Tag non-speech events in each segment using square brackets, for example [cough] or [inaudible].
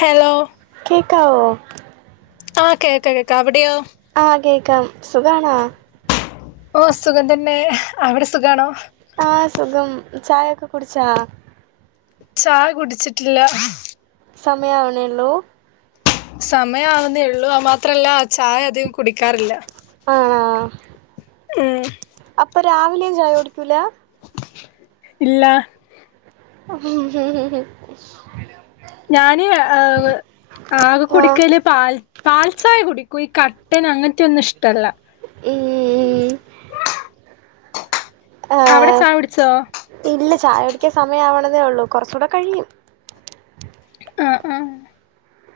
Hello കേക്കാവോ ആ കേക്ക കേക്കാം അവിടെയോ ആ കേക്കാം സുഖാണോ? ഓ സുഖം തന്നെ അവടെ സുഖണോ? ആ സുഖം ചായൊക്കെ കുടിച്ചാ? ചായ കുടിച്ചിട്ടില്ല സമയാവുണേള്ളൂ സമയാവുന്നേള്ളൂ ആ മാത്രല്ല ആ ചായ അധികം കുടിക്കാറില്ല ആണോ ഉം അപ്പം രാവിലെയും ചായ കുടിക്കൂല ഇല്ല ഉം ഞാന് ആകെ കുടിക്കല് പാൽ പാൽ ചായ കുടിക്കും ഈ കട്ടൻ അങ്ങനത്തെയൊന്നും ഇഷ്ടല്ല ഈഹ് അവിടെ ആഹ് ചായ കുടിച്ചോ ഇല്ല ചായ കുടിക്കാൻ സമയം ആവണതെ ഉള്ളൂ കുറച്ചൂടെ കഴിയും. ആഹ് ആഹ്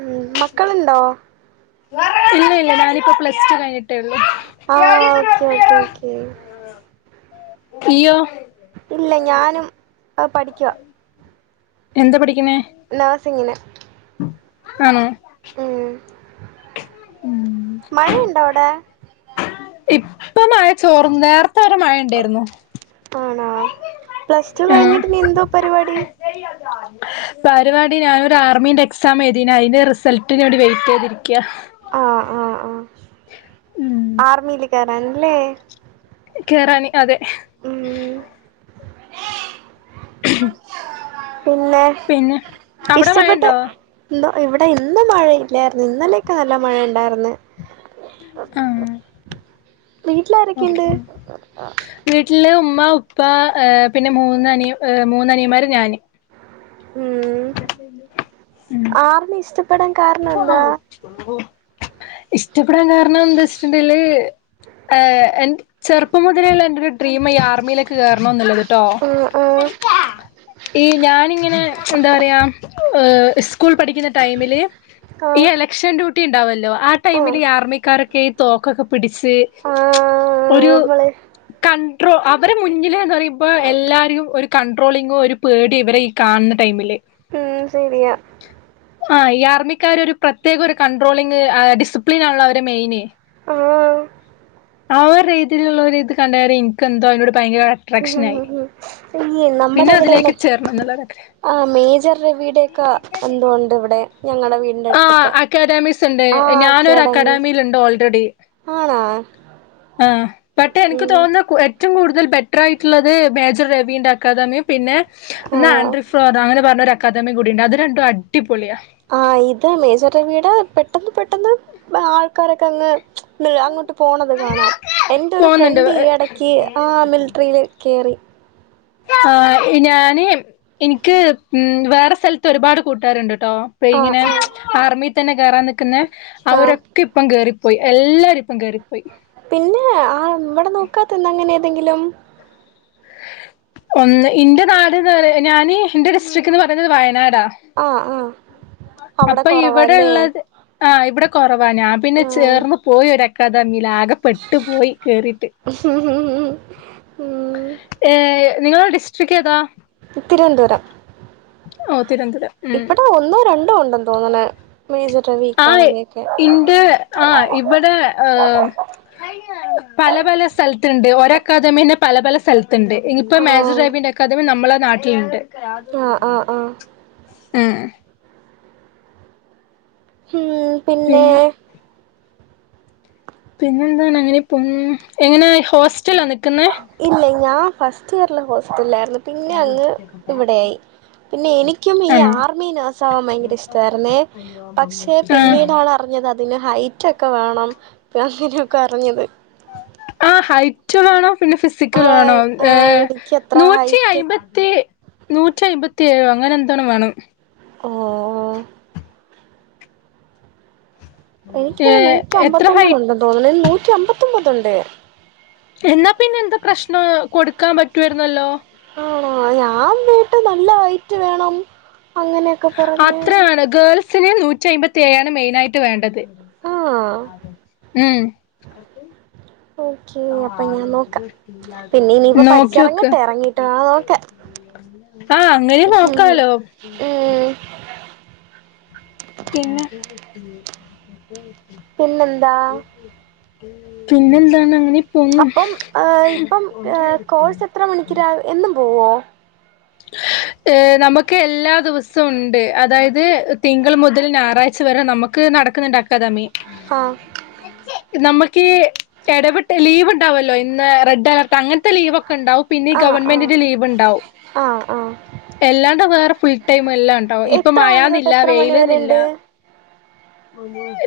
ഉം മക്കളുണ്ടോ? ഇല്ല ഇല്ല ഞാനിപ്പൊ പ്ലസ് ടു കഴിഞ്ഞി ട്ടെള്ളു ആഹ് ഓക്കെ ഓക്കെ ഓക്കെ ഇയ്യോ? ഇല്ല ഞാനും പഠിക്ക എന്താ പഠിക്ക്ണേ? നഴ്സിങ്ങിന് ആണോ ഉം മഴയുണ്ടോ അവിടെ? ഇപ്പൊ മഴ ചോർന്ന് നേർത്തെ വരെ മഴ ഉണ്ടായിരുന്നു. ആണോ പ്ലസ് ടു ആഹ് കഴിഞ്ഞിട്ട് ഇനി എന്തോ പരിപാടി. [inaudible] പരിപാടി ഞാനൊരു ആർമീന്റെ എക്സാം എഴുതിന് അയിന്റെ റിസൾട്ടിന് വേണ്ടി വെയിറ്റ് ചെയ്തിരിക്ക ആഹ് ആഹ് ആഹ് ഉം ആർമിൽ കേറാന്ല്ലേ കേറാന് അതെ ഉം [inaudible] പിന്നെ പിന്നെ അവിടെ ഇഷ്ടപ്പെട്ട് മഴണ്ടോ ഇല്ല ഇവിടെ ഇന്ന് മഴ ഇല്ലായിരുന്നു ഇന്നലെയൊക്കെ നല്ല മഴ ഉണ്ടായിരുന്ന്. ആഹ് ഓക്കെ വീട്ടിലാരൊക്കെയുണ്ട്? വീട്ടില് ഉമ്മ ഉപ്പ പിന്നെ മൂന്ന് അനി മൂന്ന് അനിയമാര് ഞാന്. ഉം ഉം ആർമി ഇഷ്ടപ്പെടാൻ കാരണം എന്താ? ഇഷ്ടപ്പെടാൻ കാരണം എന്താ വെച്ചിട്ടുണ്ടെല് ഏഹ് ചെറുപ്പം മുതലേയുള്ള എന്റെ ഒരു ഡ്രീമാ ഈ ആർമിയിലേക്ക് കേയറണം എന്നുള്ളത് ട്ടോ ഓഹ് ഈ ഞാനിങ്ങനെ എന്താ പറയാ സ്കൂൾ പഠിക്കുന്ന ടൈമില് ഈ ആഹ് എലക്ഷൻ ഡ്യൂട്ടി ഉണ്ടാവല്ലോ ആ ടൈമിൽ ആഹ് ഈ ആർമിക്കാരൊക്കെ തോക്കൊക്കെ പിടിച്ച് ആഹ് ഒരു നമ്മള് കൺട്രോ അവരെ മുന്നില്ന്ന് പറയുമ്പോ എല്ലാരേം ഒരു കൺട്രോളിങ്ങും ഒരു പേടി ആ ഇവരെ ഈ കാണുന്ന ടൈമില് അതും ശരിയ ആഹ് യാർമി ക്കര് ഒരു പ്രത്യേക ഒരു കൺട്രോളിംഗ് ഡിസിപ്ലിൻ ആണല്ലോ അവരെ മെയിന് ഓഹ് ആ ഒരു രീതിയിലുള്ള ഒരു ഇത് കണ്ടേരെ ഇൻക്ക് എന്തോ അതിനോട് ഭയങ്കര അട്രാക്ഷൻ ആയി ഈ പിന്നെ അതിലേക്ക് ചേരണം എന്നള്ള ഒരാഗ്രഹം ആ മേജർ രവിയുടെ ഒക്കെ എന്തോണ്ട് ഇവിടെ ഞങ്ങളെ വീ ആ അക്കാഡമിസ് ഉണ്ട് ഞാനൊരു അക്കാഡമി അക്കാഡമിൽണ്ട് ഓൾറെഡി ആണോ ആ ബട്ട് എനിക്ക് ഉം തോന്നുന്ന ഏറ്റവും കൂടുതൽ ബെറ്റർ ആയിട്ടുള്ളത് മേജർ രവിന്റെ അക്കാദമിം പിന്നെ ആഹ് ആൻഡ്രിഫ് ഫ് അങ്ങനെ പറഞ്ഞൊരു അക്കാദമി കൂടിയുണ്ട്, അത് രണ്ടും അടിപൊളിയാ. ആഹ് ഇത് മേജർ രവീടെ പെട്ടെന്ന് പെട്ടെന്ന് ആൾക്കാരൊക്കെ അങ്ങ്. അങ്ങോട്ട് പോണത് കാണാം, എന്റെ ഒരു പോകുന്നുണ്ട്. ഫ്രണ്ട് ഈ ഇടക്ക് ആ മിലിട്ടറിൽ കേറി. ആഹ് ഞാന് ഇനിക്ക് ഉം വേറെ സ്ഥലത്ത് ഒരുപാട് കൂട്ടുകാരുണ്ട്ട്ടോ. ഇപ്പോ ആഹ് ഇങ്ങനെ ആഹ് ആർമിയിൽ തന്നെ കേറാൻ നിക്കുന്നേ അവരൊ ആഹ് ക്കെ ഇപ്പം കേറിപ്പോയി എല്ലാരും ഇപ്പം കേറിപ്പോയി. പിന്നെ ആഹ് ഇവിടെ നോക്കാത്തന്ത അങ്ങനെ ഏതെങ്കിലും. ഒന്ന് ഇന്റെ നാട്ന്ന് പറ ഞാന് ഇന്റെ ഡിസ്ട്രിക്ന്ന് പറയുന്നത് വയനാടാ. ആഹ് ആഹ് അവിടെ അപ്പൊ ഇവിടെ കുറവാല്ലേ. ഉള്ളത് ആഹ് ഇവിടെ കുറവാ ഞാൻ പിന്നെ ആഹ് ചേർന്ന് പോയി ഒരു അക്കാദമിൽ ആകെ പെട്ടു പോയി കേറിട്ട്. ഉം. ഏഹ് നിങ്ങളെ ഡിസ്ട്രിക് ഏതാ? തിരുവനന്തപുരം. ഓ തിരുവന്തപുരം. ഇവടെ ഒന്നോ രണ്ടോ ഉണ്ടെന്ന് തോന്ന്ണ് മേജർ രവി ആഹ് അക്കാഡമി ഒക്കെ. ഇന്റെ ആ ഇവിടെ ആഹ്. പല പല സ്ഥലത്ത്ണ്ട് ഒരു അക്കാദമി തന്നെ പല പല സ്ഥലത്ത്ണ്ട്. ഇപ്പോ മേജർ ആഹ് രവിന്റെ അക്കാദമി നമ്മളെ നാട്ടിലുണ്ട്. ആഹ് ആഹ് ആഹ് ഉം ഉം പിന്നെ പിന്നെന്താണ് അങ്ങനെ പോണു. എങ്ങനാ ഹോസ്റ്റലാ നിക്കുന്നേ. ഇല്ല ഞാൻ ഫസ്റ്റ് ഇയറില് ഹോസ്റ്റലായിരുന്നു, പിന്നെ അങ്ങ് ഇവിടെയായി. പിന്നെ എനിക്കും ഈ ആണോ ആർമി നേഴ്സ് ആവാൻ ഭയങ്കര ഇഷ്ടായിരുന്നേ, പക്ഷെ ആഹ് പിന്നീടാണ് അ അറിഞ്ഞത് അതിന് ഹൈറ്റൊക്കെ വേണം അങ്ങനൊക്കെ അറിഞ്ഞത്. ആ ഹൈറ്റ് വേണം പിന്നെ ഫിസിക്കൽ ആഹ് വേണം, ആഹ് ഏഹ് എനിക്കത്ര നൂറ്റി ഹൈറ്റ് അയ്മ്പ ത്തി നൂറ്റി അമ്പത്തിയേഴോ അങ്ങനെ എന്തോ വേണം. ഓഹ്. ഏ എനിക്കാണ് നൂറ്റി എത്ര ഹൈ അമ്പത്തൊമ്പത് ഉണ്ടെന്ന് തോന്നുന്നു. നൂറ്റി അമ്പത്തൊമ്പത് ഉണ്ട്. എന്നാ പിന്നെ എന്താ പ്രശ്നം കൊടുക്കാൻ പറ്റുവാരുന്നല്ലോ. ആണോ, ഞാൻ വീട്ട് നല്ല ഹൈറ്റ് വേണം അങ്ങനെ അത്രയാണ് ഗേൾസിന് നൂറ്റി അമ്പത്തി ഏഴാണ് മെയിനായിട്ട് വേണ്ടത്. ആഹ് ഉം ഓക്കെ അപ്പൊ ഞാൻ നോക്കാം പിന്നെ ഇനിയിപ്പോ നോക്കിയോക്ക്. പഠിച്ചിറങ്ങട്ടെ ഇറങ്ങിട്ട് വേണം നോക്കാൻ ആഹ് അങ്ങനെയും നോക്കാലോ. ഉം. പിന്നെ. പിന്നെന്താ പിന്നെന്താണ് അങ്ങനെ? പോന്നു അപ്പം ഇപ്പം കോഴ്സ് എത്ര മണികൂറാ, എന്നും പോവുമോ? [inaudible] ആഹ് നമുക്ക് എല്ലാ ദിവസവും ഉണ്ട്, അതായത് തിങ്കൾ മുതൽ ഞായറാഴ്ച വരെ നമുക്ക് ക്ക് നടക്കുന്നുണ്ട് അക്കാദമി. ആഹ്. നമ്മുക്ക് ഇടവിട്ട ലീവ് ഉണ്ടാവല്ലോ, ഇന്ന് റെഡ് അലർട്ട് അങ്ങനത്തെ ലീവൊക്കെ ഉണ്ടാവും. പിന്നെ ഈ ആഹ് ആഹ് ഗവൺമെന്റിന്റെ ലീവ് ഉണ്ടാവും. ആഹ് ആഹ്. എല്ലാണ്ട് വേറെ ഫുൾ ടൈം എല്ലാം ഉണ്ടാവും, ഇപ്പോ എത്ര മഴ മണി തൊട്ട് എന്നില്ല എത്ര മണി വെയിൽ എന്നില്ല. വരെണ്ട് [inaudible]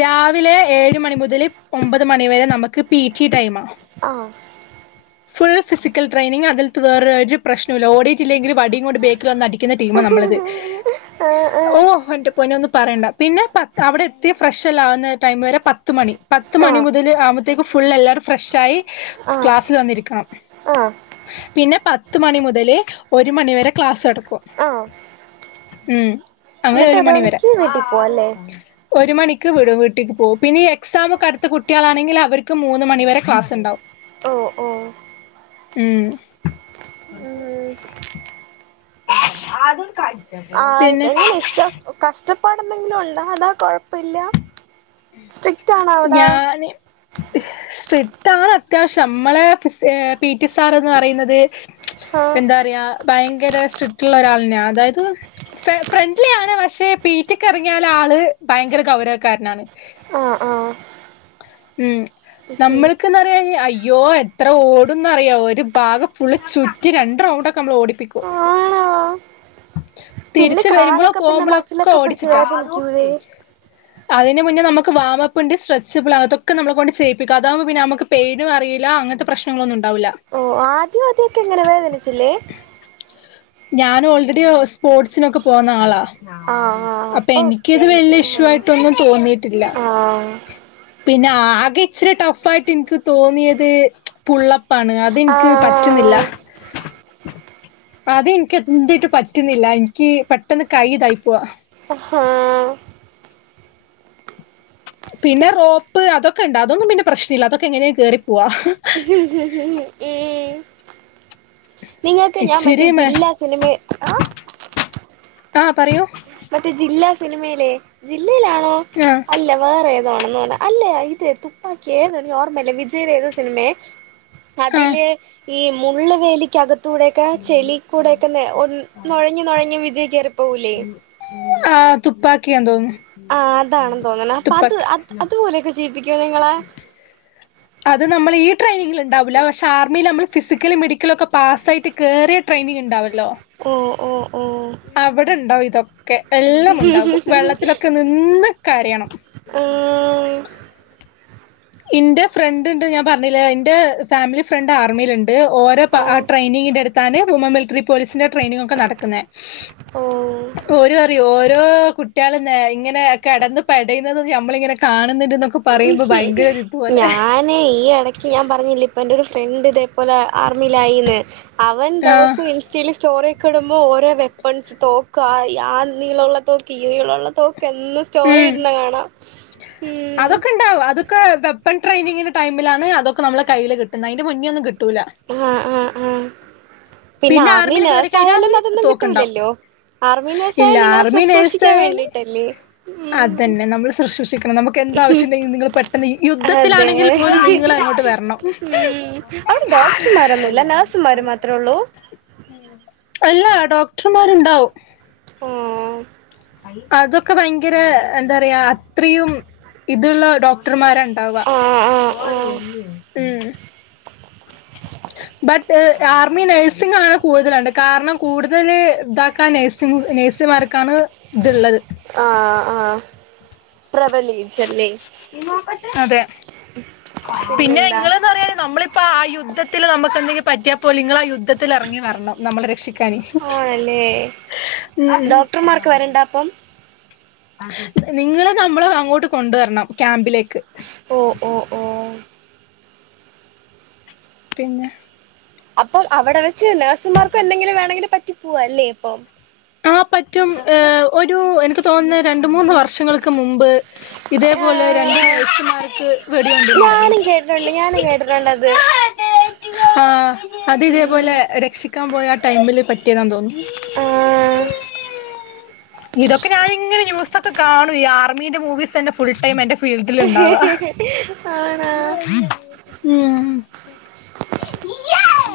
രാവിലെ ഏഴ് മണി മുതൽ ഒമ്പത് മണി വരെ നമ്മക്ക് പി ടി ടൈമാ. ആഹ്. ഫുൾ ഫിസിക്കൽട്രെനിങ് അതിലത്ത് വേൊരു പ്രശ്നമില്ല ഓഡി എങ്കിൽ ബലികൊണ്ട് ബേക്ക് വന്ന് അടും ടീ ആഹ് നമ്മളത് ഓ ആഹ് എന്റെ പോയി ഒന്ന് പറയണ്ട പിന്നെ പ അവിടെ എത്തി ഫ്രഷ്ല്ല ആവുന്ന ടൈം വരെ പത്ത് മണി പത്ത് മണി ആഹ് മുതൽ ആമ്പു ഫു എല്ലാവരും ഫ്രഷായി ആഹ് ക്ലാസ്സിൽ വന്നിരിക്കണം ആഹ് പിന്നെ പത്ത് മണി മുതലേ ഒരു മണിവരെ ക്ലാസ്സ് എടുക്കും, ആഹ് ഉം അങ്ങനെ എന്നിട്ട് ഒരു മണിവരെ. മണിക്ക് വീട്ടിൽ പോവാ അല്ലേ ഒരു മണിക്ക് വിടും, വീട്ടിലേക് പോവും. പിന്നെ ഈ എക്സാം ഒക്കെ അടുത്ത കുട്ടികളാണെങ്കിൽ അവർക്ക് മൂന്ന് മണി വരെ ക്ലാസ് ഉണ്ടാവും ഓ ഓ ഉം ഉം അത [inaudible] ആ എങ്ങനെ ഇഷ്ട കഷ്ടപ്പാട് എന്തെങ്കിലും ഉണ്ടോ, അതാ കൊഴപ്പമില്ല. ഞാന് [inaudible] സ്ട്രിറ്റ് ആാണ് അത്യാവശ്യം നമ്മളെ പി ടി സാർ എന്ന് പറയുന്നത് ആഹ എന്താ പറയാ ഭയങ്കര സ്ട്രിക്ട് ഉള്ള ഒരാളന്നെയാ, അതായത് ഫ്രണ്ട്ലി ആാണ്, പക്ഷെ പീ ടി ക്ക് ഇറങ്ങിയാല ആള് ഭയങ്കര ഗൗരവക്കാരനാണ്. ആഹ ആഹ ഉം നമ്മൾക്ക്യെന്ന അയ്യോ എത്ര ഓടുന്നറിയോ ഒരു ഭാഗം ഫുൾ ചുറ്റി രണ്ട് റൗണ്ടൊക്കെ നമ്മൾ ഓടിപ്പിക്കോ. ആണാ തിരിച്ച് വരുമ്പോഴോ പോകുമ്പോഴോ ഒക്കെ ഓടിച്ചിട്ടാ. വേദനിക്കൂലേ അതിന് മുന്നേ നമുക്ക് വാവപിണ്ടി ഉണ്ട് സ്ര സിമ്പിൾ ആണ്, അതൊക്കെ നമ്മളെ കൊണ്ട് ചെയ്യിപ്പിക്കും. അതാുമ്പോ പിന്നെ നമക്ക് പെയിനും അറിയില്ല അങ്ങനത്തെ പ്രശ്നങ്ങളൊന്നും ഉണ്ടാവില്ല. ഓ ആ ആദ്യ അദ്യൊക്കെ എങ്ങനെ വേദനിച്ചില്ലേ? ഞാൻ ഓൾറെഡി സ്പോർട്സിനൊക്കെ പോന്ന ആളാ. ആ ആ അപ്പൊ ഓക്കെ എനിക്ക്ത് വലിയ ഇഷ്യൂ ആ ആയിട്ടൊന്നും തോന്നിയിട്ടില്ല. ആ പിന്നെ ആകെ ഇച്ചരി ടഫയായിട്ട് എനിക്ക് തോന്നിയത് പുള്ളപ്പാണ്, ആ അതെനിക്ക് പറ്റുന്നില്ല. അത എനിക്ക് എന്ട്ട് പറ്റുന്നില്ല, എനിക്ക് പെട്ടെന്ന് കൈ ഇതായി പോവാ. ആഹാഹാ പിന്നെ റോപ്പ് തൊക്കെ ഉണ്ട്, അതൊന്നും പിന്നെ പ്രശ്നം ഇല്ല, അതൊക്കെ എങ്ങനെയ കേറിപ്പോവാ. [unintelligible] നിങ്ങൾക്ക് ഞാൻ മറ്റേ ഇച്ചിരി മേ ജില്ലാ സിനിമ ആഹ് ആഹ് പറയൂ മറ്റേ ജില്ലാ സിനിമയിലെ ജില്ലയിലാണോ ആഹ് അല്ല വേറെ ഏതാണെന്ന് പറ അല്ലേ ഇത് തുപ്പാക്കി ഏതോ ന ഓർമ്മല്ല വിജയയില ഏത് സിനിമയെ ആ അതില് ഈ മുള്ള് വേലിക്കകത്തൂടെയൊക്കെ ചെളി കൂടെക്കെ ഒക്കന്നെ ഒ നുഴങ്ങി നുഴങ്ങി വിജയിക്കയറി ആഹ് തുപ്പാക്കിയ എന്തോന്നുന്നു ആഹ് അതാണെന്ന് തോന്നുന്നത് അപ്പൊ അത് അത് അതുപോലെയൊക്കെ ചെയ്യിപ്പിക്കോ നിങ്ങളെ അത് നമ്മൾ ഈ ട്രെയിനിങ്ങിൽ ഉണ്ടാവില്ല പക്ഷെ ആർമിയിൽ നമ്മൾ ഫിസിക്കല മെഡിക്കലും ഒക്കെ പാസ്സായിട്ട് കയറിയ ട്രെനിങ് ഉണ്ടാവല്ലോ ഓ ഓ ഓ അവിടെ ഉണ്ടാവും ഇതൊക്കെ എല്ലാം ഉണ്ടാകും വെള്ളത്തിലൊക്കെ നിന്നക്ക കരയണം ഉം എന്റെ ഫ്രണ്ട് ഉണ്ട് ഞാൻ പറഞ്ഞില്ലേ എന്റെ ഫാമിലി ഫ്രണ്ട് ആർമിൽുണ്ട് ഓരോ ട്രെയിനിങ്ങിന്റെ അടുത്താണ് വുമൻ മിലിറ്ററി പോലീസിന്റെ ട്രെയിനിങ് ഒക്കെ നടക്കുന്ന ഓ ഓ ഓര് അറിയോ ഓരോ കുട്ടികള ഇങ്ങനെ കിടന്നന്ന് പടയുന്നത് നമ്മളിങ്ങനെ കാണുന്നുന്ന പറയുമ്പോ ഭയങ്കര ഇതുപോലെ ഞാന് ഈ ഇടക്ക് ഞാൻ പറഞ്ഞില്ലേ ഇപ്പൊ എന്റെ ഒരു ഫ്രണ്ട് ഇതേപലെ ആർമിയിലായിന്ന് അവൻ ആഹ് ദിവസു ഇ ചെളി സ്റ്റോറി ഒക്കെ ഇടുമ്പോൾ ഓരോ വെപ്പൺസ് തോക്ക് ആ ആ നിങ്ങളുള്ള തോക്ക് ഈ നിങ്ങളുള്ള തോക്ക് എന്നന്ന് സ്റ്റോറി ഇടുന്ന കാണാം ഉം ഒക്ക ഉണ്ടാവും അതൊക്കെ വെപ്പൺ ട്രെയിനിങ്ങിന്റെ ടൈമിലാണ് അതൊക്കെ നമ്മെ കയ്യില് കിട്ടുന്നത് അതിന്റെ മുന്നേ ഒും കിട്ടൂില്ല ആഹ് ആഹ് ആഹ് പിന്നെ ആർമി ആർമിയിൽ കേറി നേഴ്സ കഴിഞ്ഞാല് ആയാലും അതൊന്നും തോക്കുണ്ടാവും കിട്ടൂലല്ലോ ആർമി നർസായ ഇല്ല നിങ്ങളെ ആർമി നേഴ്സ് ശുശ്രൂഷിക്കാൻ ആയാല് വേണ്ടിട്ടല്ലേ ഉം അതന്നെ നമ്മള് ശുശ്രൂഷിക്കണം നമുക്ക് എന്താവശ്യംണ്ടെങ്കിൽ നിങ്ങൾ പെട്ടെന്ന് അതെ യുദ്ധത്തിലാണെങ്കിൽ പോലും നിങ്ങൾ അങ്ങോട്ട് വരണം [unintelligible] ഡോക്ടർമാരൊന്നുമ ഇ നേഴ്സുമാർ മാത്രേ ഉള്ളൂ അല്ല ഡോക്ടർമാരുണ്ടാവും ഓ അതൊക്കെ ഭയങ്കര എന്താ പറയാ അത്രയും ഇതുള്ളോ ഡക്ർമാണ്ടാവഓ ആഹ് ആഹ് ആഹ് ളം ബട്ട് ആർമി നഴ്സിംഗ ആണ് കൂടുതലുണ്ട് കാരണം കൂടുതൽ ഇതാക്കാ നഴ്സിങ് നേഴ്സിമാർക്കാണ് ഇത്ള്ളത് ആഹ് ആഹ് ട്രാവൽ ജ് അല്ലേ അതെ പിന്നെ പിന്നെന്താ ഇങ്ങന്ന് പറണെിൽ നമ്മളി അപ്പ ആഹ് യുദ്ത്തിൽ നമുക്ക് എന്തെങ്കില പറ്റിയപ്പോല നിങ്ങള ആഹ് യുദ്ത്തിൽ ത്തി ഇറങ്ങി വരണം നമ്മളെ രക്ഷിക്കാന ആണല്ലേ ഡോക്ടർമാർക്ക് നന്ദ വരണ്ട അപ്പം നിങ്ങള്ൾ നമ്മള് അങ്ങോട്ട് കൊണ്ടുവരണം ക്യാമ്പിലേക്ക് ഓ ഓ ഓ പിന്നെ അപ്പൊ അവിടെ വെച്ച് നേഴ്സുമാർക്കും എന്തെങ്കിലും വേണെങ്കിലും പറ്റി പോവാ അല്ലേ അപ്പം ആഹ് പറ്റും ഏഹ് ഒരു എനിക്ക് തോന്നുന്ന രണ്ട മൂന്ന് വർഷങ്ങൾക്ക് മുമ്പ് ഇതേപോലെ രണ്ട് ആഹ് നേഴ്സുമാർക്ക് വെടിയ കൊണ്ടന്നരുന്നു കേട്ടറേണ്ടത് ആഹ് അത് ഇതേപോലെ രക്ഷിക്കാൻ പോയ ആ ടൈമില് പറ്റിയതാ തോന്നുന്നു [inaudible] ഇതൊക്കെ ഞാനിങ്ങനെ ന്യൂസൊക്കെ കാണു ഈ ആർമിന്റെ മൂവീസ്ന്നെ ഫുൾ ടൈം എന്റെ ഫീൽഡിൽ ഉണ്ടവാ. [unintelligible] ഉം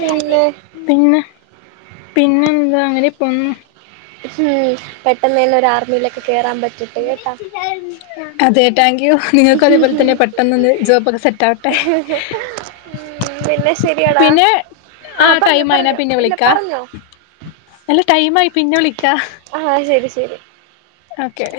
പിന്നെ പിന്നെ? പിന്നെ എന്താ അങ്ങനെ പൊന്നൂ. മ്മ്ഹ്, പെട്ടെന്ന്നെ ഒരു ആർമിയിലേക്ക് കേറാൻ പ അതെ താങ്ക്യു. നിങ്ങൾക്കും അതേപോലെ തന്നെ പെട്ടന്ന്ന്ന് ജോബൊക്കെ സെറ്റാആവട്ടെ. പിന്നെ ശെരിയടാ. ആഹ് ടൈം ആയിനാ പിന്നെ വിളിക്കാ പറഞ്ഞോ അല്ല ടൈം ആയി പിന്നെ വിളിക്കാ. ആഹ്, ശരി ശരി. ഓക്കെ.